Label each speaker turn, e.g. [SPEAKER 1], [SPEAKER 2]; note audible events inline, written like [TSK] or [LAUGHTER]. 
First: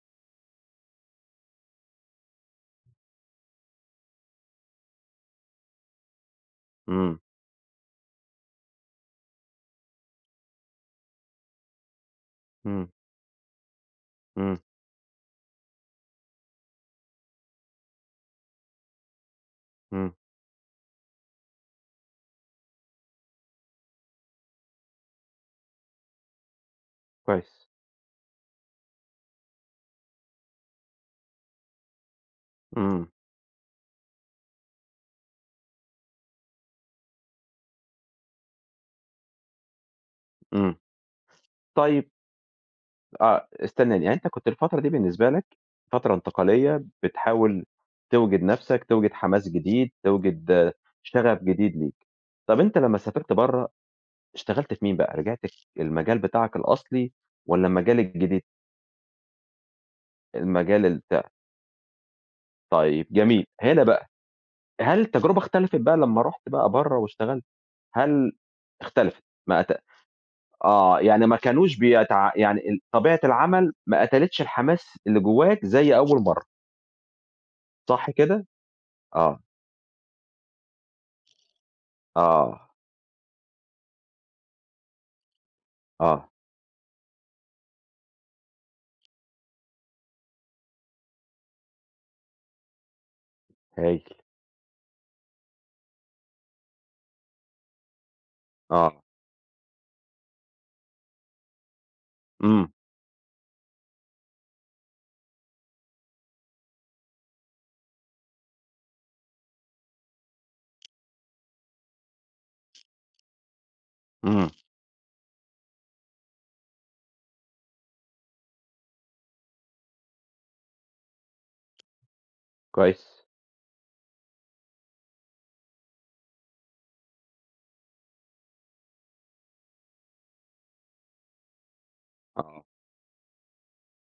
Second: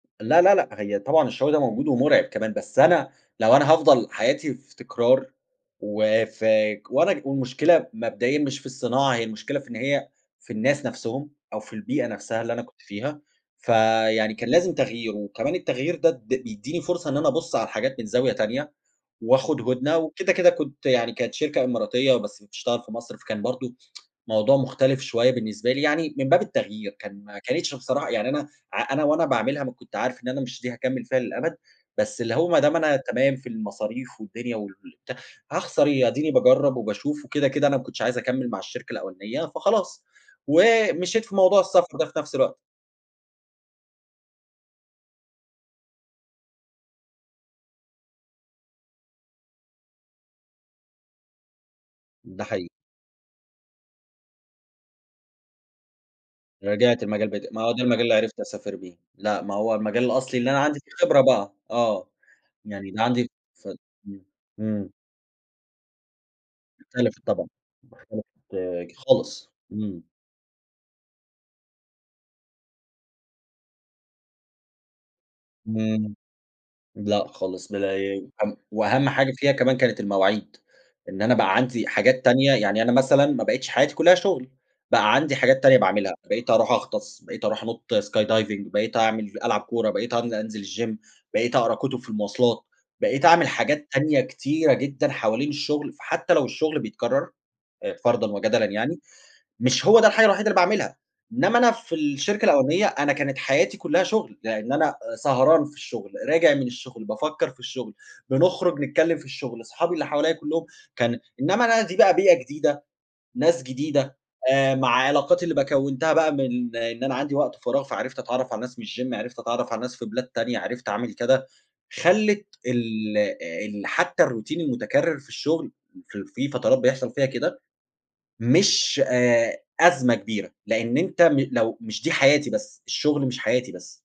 [SPEAKER 1] لا، لا، لأ، هي طبعًا الشغل ده موجود ومُرعِب كمان، بس أنا لو أنا هافضل حياتي في تكرار، وفاك
[SPEAKER 2] إمم.
[SPEAKER 1] وأنا والمشكلة مبدئيًا مش في الصناعة، هي المشكلة في إن هي في الناس نَفْسهم أو في البيئة نَفْسها اللي أنا كنت
[SPEAKER 2] إمم.
[SPEAKER 1] فيها فيعني كان
[SPEAKER 2] إمم.
[SPEAKER 1] لازم تغيير وكمان التغيير ده د بيدّيني فرصة إن أنا أبُص على الحاجات من زاوية تانية، وأخد هُدنة
[SPEAKER 2] إمم.
[SPEAKER 1] وكده كده كنت يعني كانت شركة إماراتية بس بتشتغل في مصر، فكان برضه [TSK] موضوع مختلف شوية بالنسبة لي يعني من باب التغيير، كان ما
[SPEAKER 2] كويّس.
[SPEAKER 1] كانتش بصراحة يعني أنا ع أنا وأنا باعملها ما كنت عارف إن أنا مش دي هاكمّل فيها للأبد، بس اللي هو ما دام أنا
[SPEAKER 2] إمم.
[SPEAKER 1] تمام في المصاريف والدنيا والبتاع هاخسر إيه، آديني باجرّب وباشوف وكده كده أنا ما كنتش عايز أكمّل مع الشركة الأولانية فخلاص،
[SPEAKER 2] إمم.
[SPEAKER 1] ومشيت في موضوع السفر ده
[SPEAKER 2] طيّب
[SPEAKER 1] في نَفْس الوقت.
[SPEAKER 2] آه، استنانى يعني أنت كنت الفترة دي بالنسبة لك فترة انتقالية، بتحاول توجِد نَفْسك، توجِد حماس جديد، توجِد شغف جديد ليك،
[SPEAKER 1] ده
[SPEAKER 2] طَب
[SPEAKER 1] حقيقي.
[SPEAKER 2] أنت لمّا سافرت برّه، اشتغلت في مين بقى رجَعت للمجال بتاعك
[SPEAKER 1] رجَعت
[SPEAKER 2] الأصلي
[SPEAKER 1] المجال بتا ما
[SPEAKER 2] والّا
[SPEAKER 1] هو ده
[SPEAKER 2] المجال
[SPEAKER 1] المجال اللي عرَفت
[SPEAKER 2] الجديد؟
[SPEAKER 1] أسافر بيه. لأ ما هو المجال الأصلي اللي أنا عَندي
[SPEAKER 2] المجال
[SPEAKER 1] فيه خبرة
[SPEAKER 2] البتاع.
[SPEAKER 1] بقى. آه، يعني ده
[SPEAKER 2] طيَب
[SPEAKER 1] عَندي
[SPEAKER 2] جميل،
[SPEAKER 1] ف
[SPEAKER 2] هنا بقى،
[SPEAKER 1] إمم، إمم.
[SPEAKER 2] هل التجربة اختلفت بقى لمّا رُحت بقى برّه
[SPEAKER 1] مختلف
[SPEAKER 2] واشتغلت؟
[SPEAKER 1] طبعًا ب
[SPEAKER 2] هل
[SPEAKER 1] اختلفِت ك
[SPEAKER 2] اختلفت،
[SPEAKER 1] خالص
[SPEAKER 2] ما أت
[SPEAKER 1] إمم.
[SPEAKER 2] آه، يعني ما كانوش بيتع يعني ال طبيعة العمل ما قتلِتش الحماس اللي جوّاك زي
[SPEAKER 1] [UNINTELLIGIBLE]
[SPEAKER 2] أول مرّة.
[SPEAKER 1] لأ خالص
[SPEAKER 2] صح
[SPEAKER 1] بالأيام،
[SPEAKER 2] كده؟
[SPEAKER 1] هم وأهم حاجة
[SPEAKER 2] آه.
[SPEAKER 1] فيها كمان كانت المواعيد، إن أنا بقى عَندي حاجات تانية،
[SPEAKER 2] آه.
[SPEAKER 1] يعني أنا مثلًا ما بقيتش حاجاتي كلّها شُغل، بقى عندي حاجات تانية باعملها
[SPEAKER 2] آه.
[SPEAKER 1] بقيت أروح أغطس، بقيت أروح أنط sky diving بقيت أعمل ألعب كورة بقيت أن أنزِل الgym بقيت أقرأ كُتُب في المواصلات بقيت أعمل حاجات
[SPEAKER 2] هايل.
[SPEAKER 1] تانية كتيرة جدًا حوالين الشغل فحتّى لو الشغل بيتكرر آآ، فرضًا وجدلًا يعني
[SPEAKER 2] آه.
[SPEAKER 1] مش هو ده الحاجة الوحيدة اللي باعملها، إنّما أنا في الشركة
[SPEAKER 2] إمم.
[SPEAKER 1] الأولانية أنا كانت حياتي كلّها شُغل لأن أنا آآ، سهران في الشغل راجع من الشغل، بافكّر في الشغل بنخرج نتكلم في الشغل أصحابي اللي حواليَّ كلّهم كان إنّما أنا دي بقى بيئة جديدة ناس جديدة
[SPEAKER 2] امم
[SPEAKER 1] آآ، مع علاقاتي اللي ب كوّنتها بقى من إن أنا عَندي وقت فراغ فعرَفت أتعرّف على ناس من الgym عرَفت أتعرَف على ناس في بلاد تانية، عرَفت أعمل كده خلّت ال
[SPEAKER 2] كويس.
[SPEAKER 1] آآ، ال حتّى الروتين المتكرر في الشغل في ال في فترات بيحصل فيها كده مش آآ، أزمة كبيرة لأن أنت م لو مش دي حياتي
[SPEAKER 2] آه.
[SPEAKER 1] بس الشغل مش حياتي بس.